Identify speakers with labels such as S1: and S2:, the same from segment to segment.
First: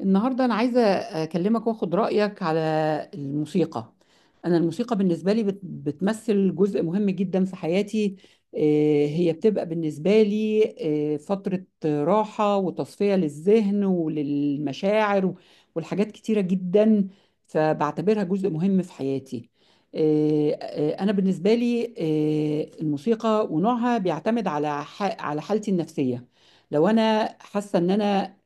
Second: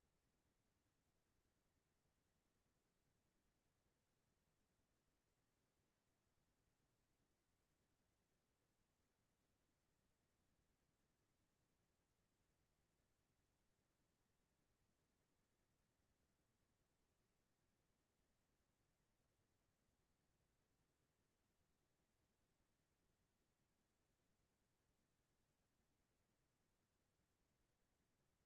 S1: النهاردة أنا عايزة أكلمك وأخد رأيك على الموسيقى. أنا الموسيقى بالنسبة لي بتمثل جزء مهم جدا في حياتي. هي بتبقى بالنسبة لي فترة راحة وتصفية للذهن وللمشاعر والحاجات كتيرة جدا، فبعتبرها جزء مهم في حياتي. أنا بالنسبة لي الموسيقى ونوعها بيعتمد على على حالتي النفسية. لو أنا حاسة إن أنا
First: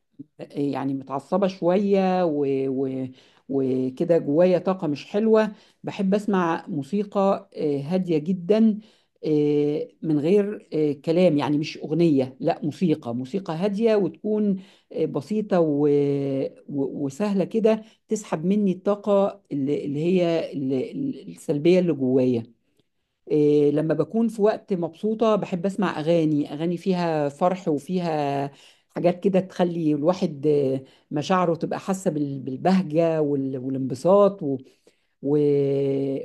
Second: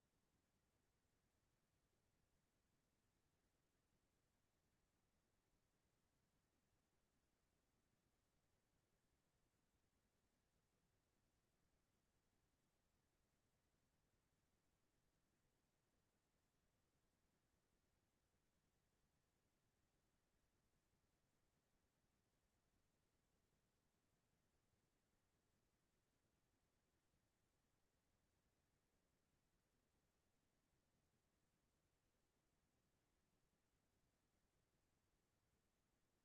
S1: يعني متعصبة شوية وكده جوايا طاقة مش حلوة، بحب أسمع موسيقى هادية جدا، من غير كلام، يعني مش أغنية، لا، موسيقى، موسيقى هادية وتكون بسيطة وسهلة كده، تسحب مني الطاقة اللي هي السلبية اللي جوايا. إيه، لما بكون في وقت مبسوطة بحب أسمع أغاني، أغاني فيها فرح وفيها حاجات كده تخلي الواحد مشاعره تبقى حاسة بالبهجة والانبساط و...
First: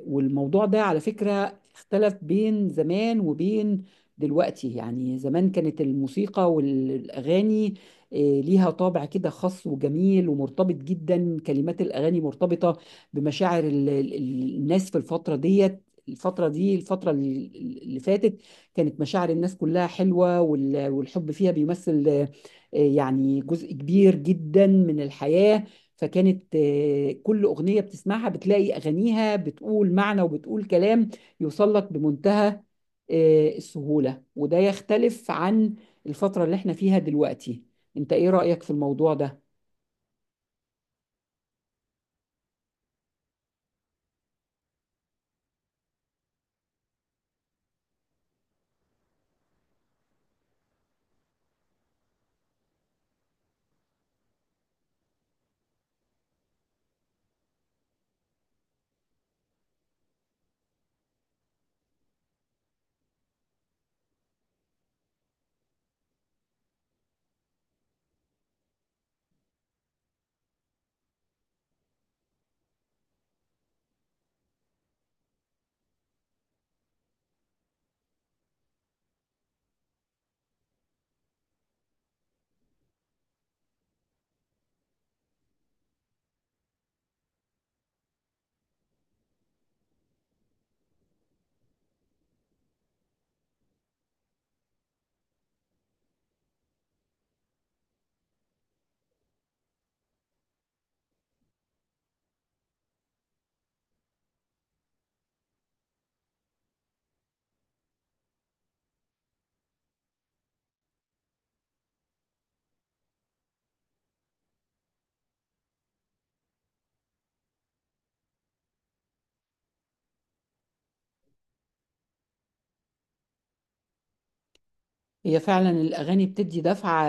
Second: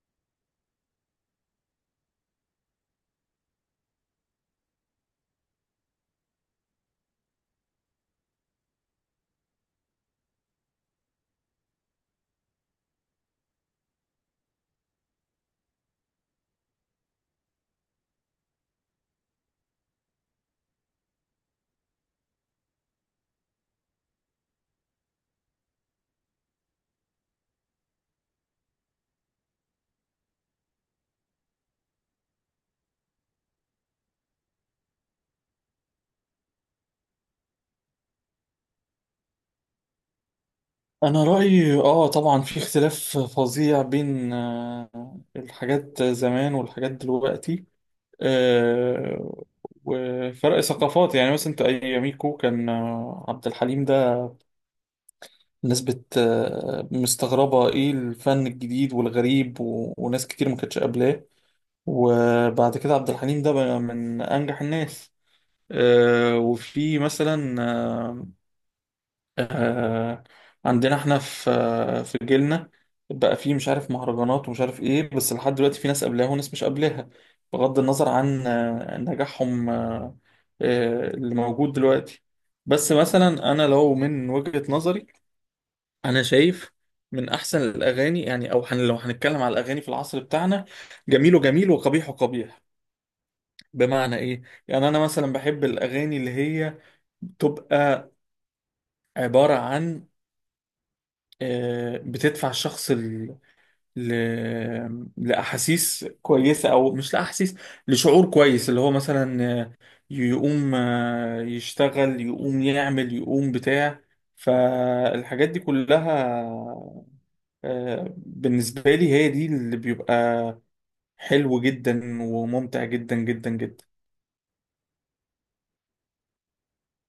S1: والموضوع ده على فكرة اختلف بين زمان وبين دلوقتي. يعني زمان كانت الموسيقى والأغاني ليها طابع كده خاص وجميل ومرتبط جدا، كلمات الأغاني مرتبطة بمشاعر الناس في الفترة ديت. الفترة دي، الفترة اللي فاتت، كانت مشاعر الناس كلها حلوة، والحب فيها بيمثل يعني جزء كبير جدا من الحياة. فكانت كل أغنية بتسمعها بتلاقي أغانيها بتقول معنى وبتقول كلام يوصل لك بمنتهى السهولة، وده يختلف عن الفترة اللي احنا فيها دلوقتي. انت ايه رأيك في الموضوع ده؟
S2: انا رايي طبعا في اختلاف فظيع بين الحاجات زمان والحاجات دلوقتي. آه، وفرق ثقافات، يعني مثلا انت اياميكو كان عبد الحليم ده الناس بت آه، مستغربه ايه الفن الجديد والغريب وناس كتير ما كانتش قابلاه. وبعد كده عبد الحليم ده بقى من انجح الناس. وفي مثلا آه عندنا احنا في جيلنا بقى فيه مش عارف مهرجانات ومش عارف ايه، بس لحد دلوقتي في ناس قبلها وناس مش قبلها بغض النظر عن نجاحهم، اللي موجود دلوقتي. بس مثلا انا لو من وجهة نظري، انا شايف من احسن الاغاني، يعني او لو هنتكلم على الاغاني في العصر بتاعنا، جميله جميل وقبيحه قبيح. بمعنى ايه؟ يعني انا مثلا بحب الاغاني اللي هي بتبقى عبارة عن بتدفع الشخص ل... لأحاسيس كويسة، أو مش لأحاسيس، لشعور كويس، اللي هو مثلا يقوم يشتغل، يقوم يعمل، يقوم بتاع. فالحاجات دي كلها بالنسبة لي هي دي اللي بيبقى حلو جدا وممتع جدا جدا جدا.
S1: هي فعلا الأغاني بتدي دفعة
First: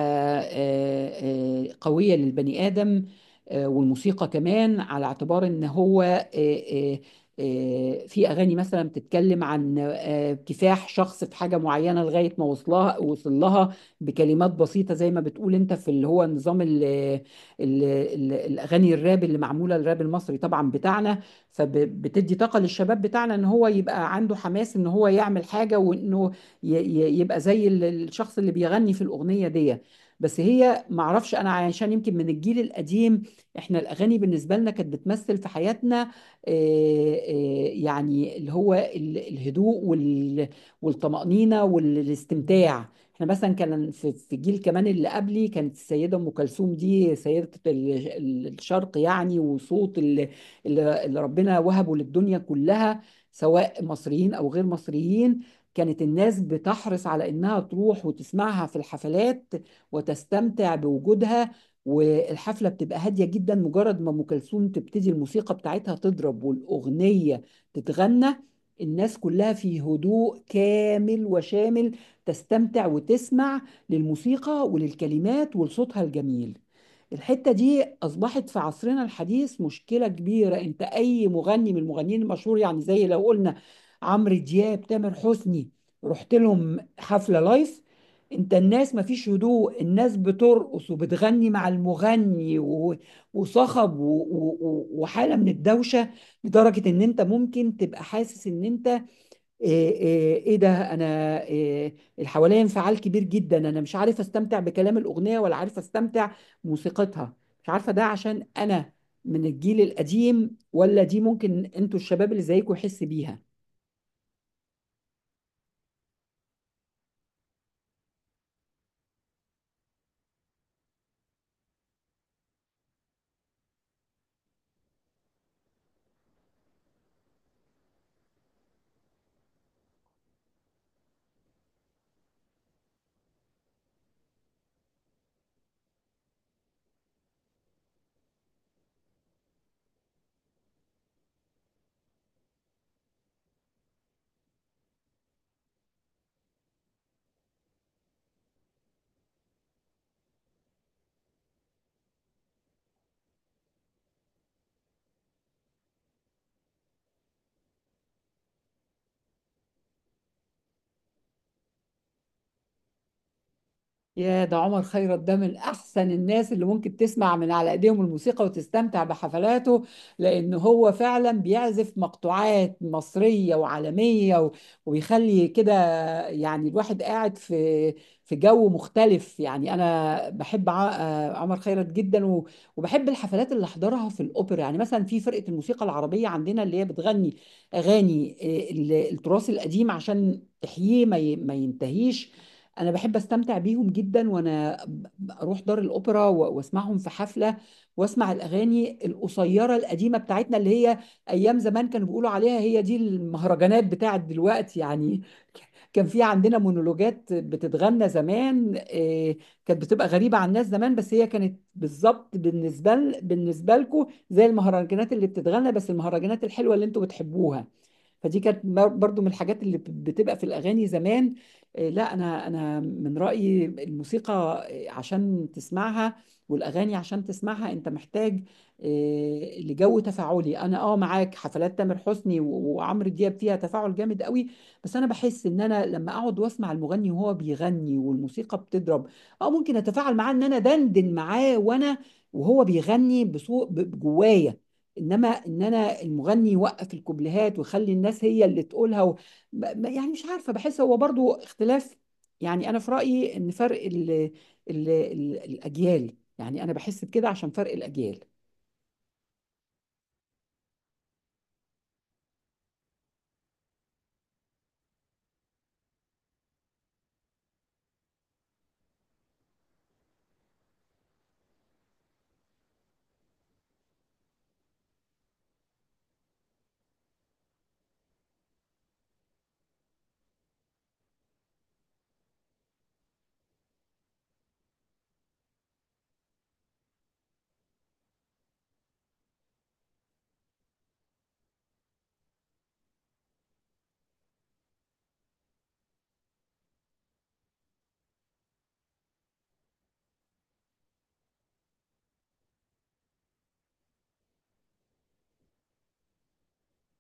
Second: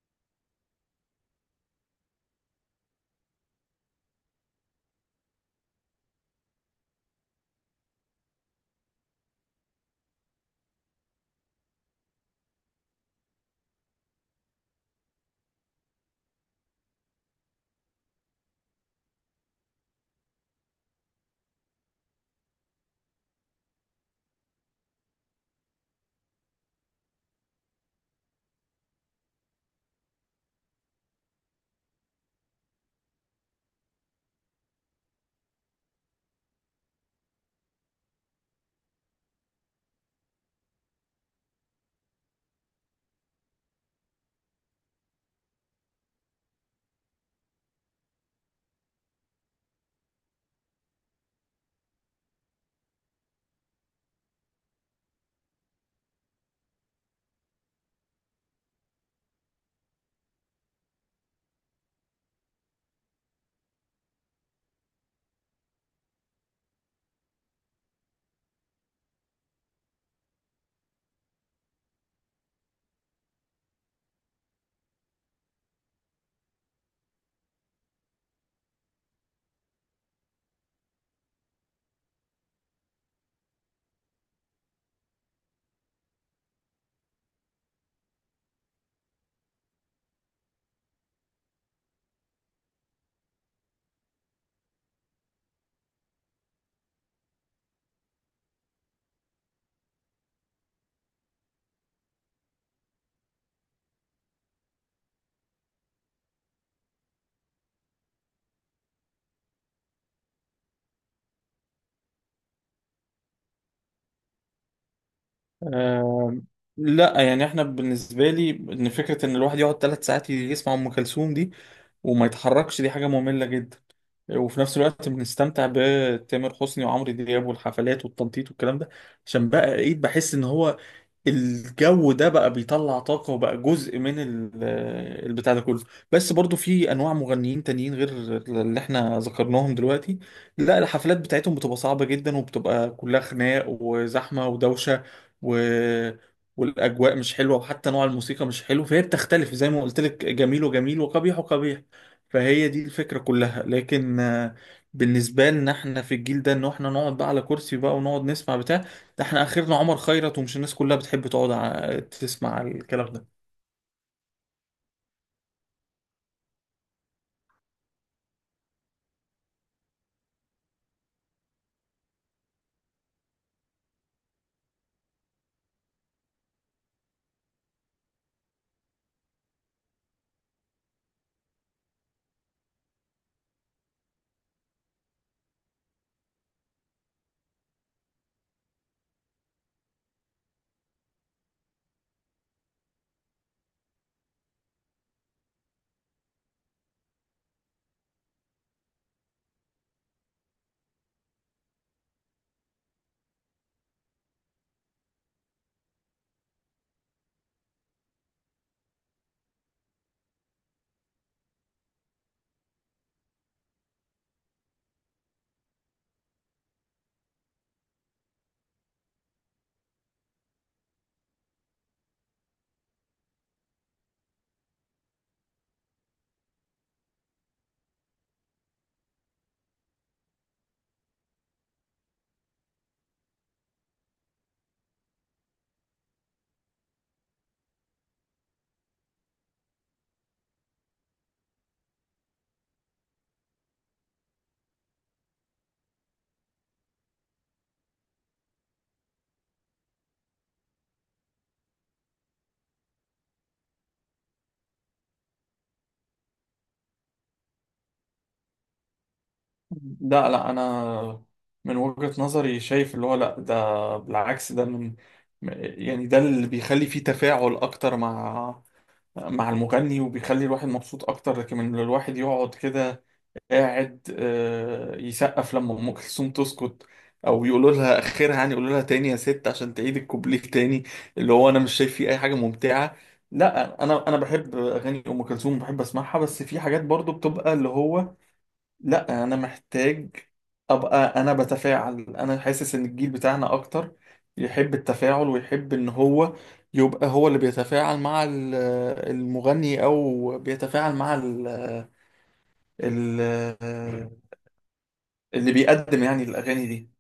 S1: قوية للبني آدم، والموسيقى كمان، على اعتبار إن هو في أغاني مثلا بتتكلم عن كفاح شخص في حاجة معينة لغاية ما وصلها وصل لها بكلمات بسيطة، زي ما بتقول أنت، في اللي هو نظام ال ال ال الأغاني الراب، اللي معمولة الراب المصري طبعا بتاعنا، فبتدي طاقة للشباب بتاعنا إن هو يبقى عنده حماس إن هو يعمل حاجة، وإنه يبقى زي الشخص اللي بيغني في الأغنية دي. بس هي معرفش، أنا عشان يمكن من الجيل القديم، إحنا الأغاني بالنسبة لنا كانت بتمثل في حياتنا يعني اللي هو الهدوء والطمأنينة والاستمتاع. احنا مثلا كان في الجيل كمان اللي قبلي كانت السيده ام كلثوم دي سيده الشرق يعني، وصوت اللي اللي ربنا وهبه للدنيا كلها، سواء مصريين او غير مصريين. كانت الناس بتحرص على إنها تروح وتسمعها في الحفلات وتستمتع بوجودها، والحفلة بتبقى هادية جدا. مجرد ما أم كلثوم تبتدي الموسيقى بتاعتها تضرب والأغنية تتغنى، الناس كلها في هدوء كامل وشامل تستمتع وتسمع للموسيقى وللكلمات ولصوتها الجميل. الحتة دي أصبحت في عصرنا الحديث مشكلة كبيرة. أنت أي مغني من المغنيين المشهور، يعني زي لو قلنا عمرو دياب، تامر حسني، رحت لهم حفله لايف، انت الناس مفيش هدوء، الناس بترقص وبتغني مع المغني، وصخب وحاله من الدوشه، لدرجه ان انت ممكن تبقى حاسس ان انت ايه, ايه, ايه ده، انا ايه الحوالي، انفعال كبير جدا، انا مش عارف استمتع بكلام الاغنيه ولا عارف استمتع بموسيقتها. مش عارفه ده عشان انا من الجيل القديم، ولا دي ممكن انتوا الشباب اللي زيكم يحس بيها.
S2: آم، لا، يعني احنا بالنسبة لي ان فكرة ان الواحد يقعد 3 ساعات يسمع ام كلثوم دي وما يتحركش دي حاجة مملة جدا. وفي نفس الوقت بنستمتع بتامر حسني وعمرو دياب والحفلات والتنطيط والكلام ده، عشان بقى ايه، بحس ان هو الجو ده بقى بيطلع طاقة وبقى جزء من البتاع ده كله. بس برضو في انواع مغنيين تانيين غير اللي احنا ذكرناهم دلوقتي. لا، الحفلات بتاعتهم بتبقى صعبة جدا، وبتبقى كلها خناق وزحمة ودوشة و... والاجواء مش حلوه، وحتى نوع الموسيقى مش حلو، فهي بتختلف زي ما قلت لك، جميل وجميل وقبيح وقبيح. فهي دي الفكره كلها، لكن بالنسبه لنا احنا في الجيل ده ان احنا نقعد بقى على كرسي بقى ونقعد نسمع بتاع. ده احنا اخرنا عمر خيرت، ومش الناس كلها بتحب تقعد تسمع الكلام ده.
S1: يا ده عمر خيرت ده من احسن الناس اللي ممكن تسمع من على ايديهم الموسيقى وتستمتع بحفلاته، لان هو فعلا بيعزف مقطوعات مصرية وعالمية، وبيخلي كده يعني الواحد قاعد في في جو مختلف. يعني انا بحب عمر خيرت جدا، وبحب الحفلات اللي احضرها في الاوبرا، يعني مثلا في فرقة الموسيقى العربية عندنا اللي هي بتغني اغاني التراث القديم عشان تحييه ما ينتهيش. انا بحب استمتع بيهم جدا، وانا اروح دار الاوبرا واسمعهم في حفله، واسمع الاغاني القصيره القديمه بتاعتنا، اللي هي ايام زمان كانوا بيقولوا عليها، هي دي المهرجانات بتاعت دلوقتي يعني. كان في عندنا مونولوجات بتتغنى زمان، كانت بتبقى غريبه عن الناس زمان، بس هي كانت بالظبط بالنسبه لكم زي المهرجانات اللي بتتغنى، بس المهرجانات الحلوه اللي انتوا بتحبوها. فدي كانت برضو من الحاجات اللي بتبقى في الأغاني زمان. لا، أنا من رأيي الموسيقى عشان تسمعها، والأغاني عشان تسمعها، أنت محتاج لجو تفاعلي. أنا أه معاك، حفلات تامر حسني وعمرو دياب فيها تفاعل جامد قوي. بس أنا بحس إن أنا لما أقعد وأسمع المغني وهو بيغني والموسيقى بتضرب، أه ممكن أتفاعل معاه إن أنا دندن معاه وأنا وهو بيغني بصوت جوايا. انما ان انا المغني يوقف الكوبليهات ويخلي الناس هي اللي تقولها و... ما- ما- يعني مش عارفه، بحس هو برضو اختلاف. يعني انا في رايي ان فرق الاجيال، يعني انا بحس بكده عشان فرق الاجيال.
S2: لا لا، انا من وجهة نظري شايف اللي هو، لا ده بالعكس، ده من، يعني ده اللي بيخلي فيه تفاعل اكتر مع المغني وبيخلي الواحد مبسوط اكتر. لكن من الواحد يقعد كده قاعد يسقف لما ام كلثوم تسكت، او يقولوا لها اخرها، يعني يقولوا لها تاني يا ست عشان تعيد الكوبليه تاني، اللي هو انا مش شايف فيه اي حاجه ممتعه. لا، انا بحب اغاني ام كلثوم، بحب اسمعها، بس في حاجات برضو بتبقى اللي هو، لا انا محتاج ابقى، انا بتفاعل، انا حاسس ان الجيل بتاعنا اكتر يحب التفاعل ويحب ان هو يبقى هو اللي بيتفاعل مع المغني، او بيتفاعل مع ال ال اللي بيقدم يعني الاغاني دي.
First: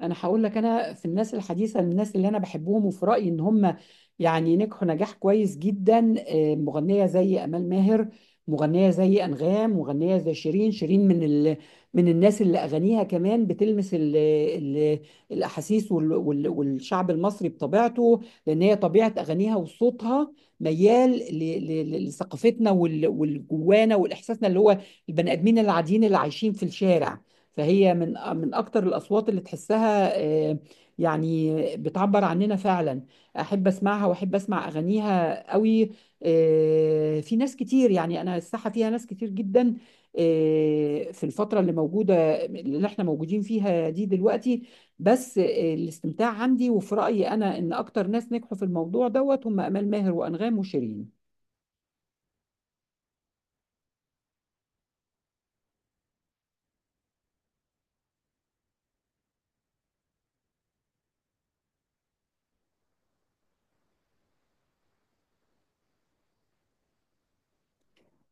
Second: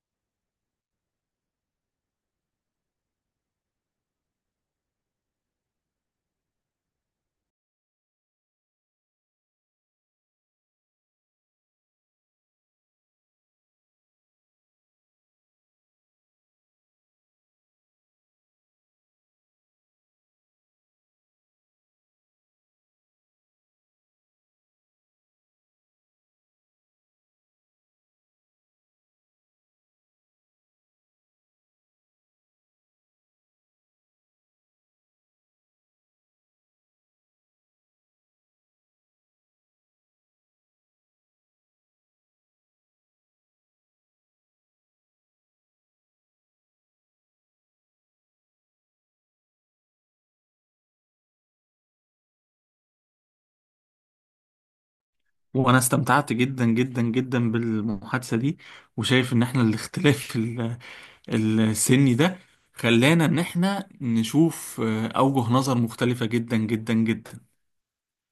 S1: انا هقول لك، انا في الناس الحديثه من الناس اللي انا بحبهم وفي رايي ان هم يعني نجحوا نجاح كويس جدا، مغنيه زي امال ماهر، مغنيه زي انغام، مغنيه زي شيرين. شيرين من الناس اللي اغانيها كمان بتلمس الاحاسيس والشعب المصري بطبيعته، لان هي طبيعه اغانيها وصوتها ميال لثقافتنا والجوانا والاحساسنا، اللي هو البني ادمين العاديين اللي عايشين في الشارع. فهي من من اكتر الاصوات اللي تحسها آه، يعني بتعبر عننا فعلا، احب اسمعها واحب اسمع اغانيها قوي. في ناس كتير، يعني انا الساحه فيها ناس كتير جدا في الفتره اللي موجوده اللي احنا موجودين فيها دي دلوقتي، بس الاستمتاع عندي وفي رايي انا ان اكتر ناس نجحوا في الموضوع دوت هم امال ماهر وانغام وشيرين.
S2: وانا استمتعت جدا جدا جدا بالمحادثه دي، وشايف ان احنا الاختلاف السني ده خلانا ان احنا نشوف اوجه نظر مختلفه جدا جدا جدا.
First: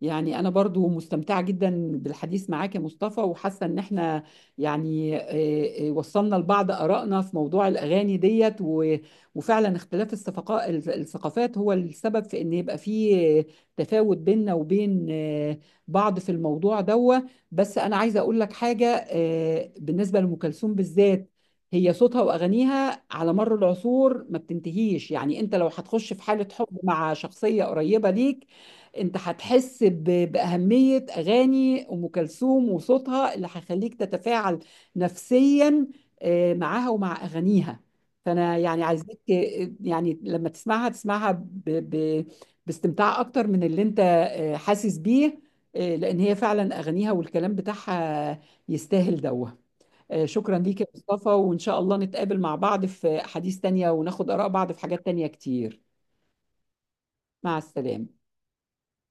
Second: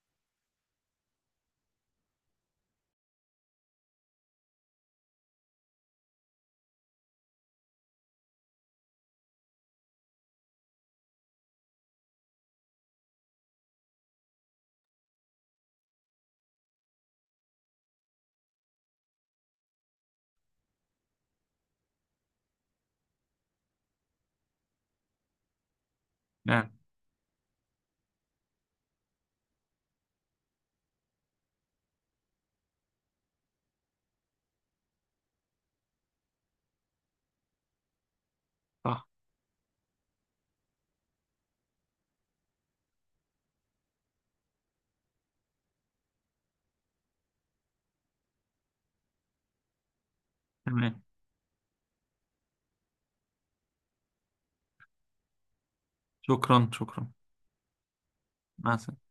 S1: يعني أنا برضو مستمتعة جدا بالحديث معاك يا مصطفى، وحاسة إن إحنا يعني وصلنا لبعض آرائنا في موضوع الأغاني ديت، وفعلا اختلاف الثقافات هو السبب في إن يبقى فيه تفاوت بيننا وبين بعض في الموضوع ده. بس أنا عايزة أقول لك حاجة بالنسبة لأم كلثوم بالذات، هي صوتها وأغانيها على مر العصور ما بتنتهيش. يعني أنت لو هتخش في حالة
S2: نعم.
S1: حب مع شخصية قريبة ليك، انت هتحس بأهمية أغاني أم كلثوم وصوتها، اللي هيخليك تتفاعل نفسيا معاها ومع أغانيها. فأنا يعني
S2: صح.
S1: عايزاك يعني لما تسمعها تسمعها باستمتاع أكتر من اللي انت حاسس بيه، لأن هي فعلا أغانيها والكلام بتاعها يستاهل دوه. شكرا ليك يا
S2: تمام.
S1: مصطفى، وإن شاء الله نتقابل مع بعض في أحاديث تانية وناخد آراء بعض في حاجات تانية كتير.
S2: شكرا شكرا.
S1: مع السلامة.
S2: مع السلامة.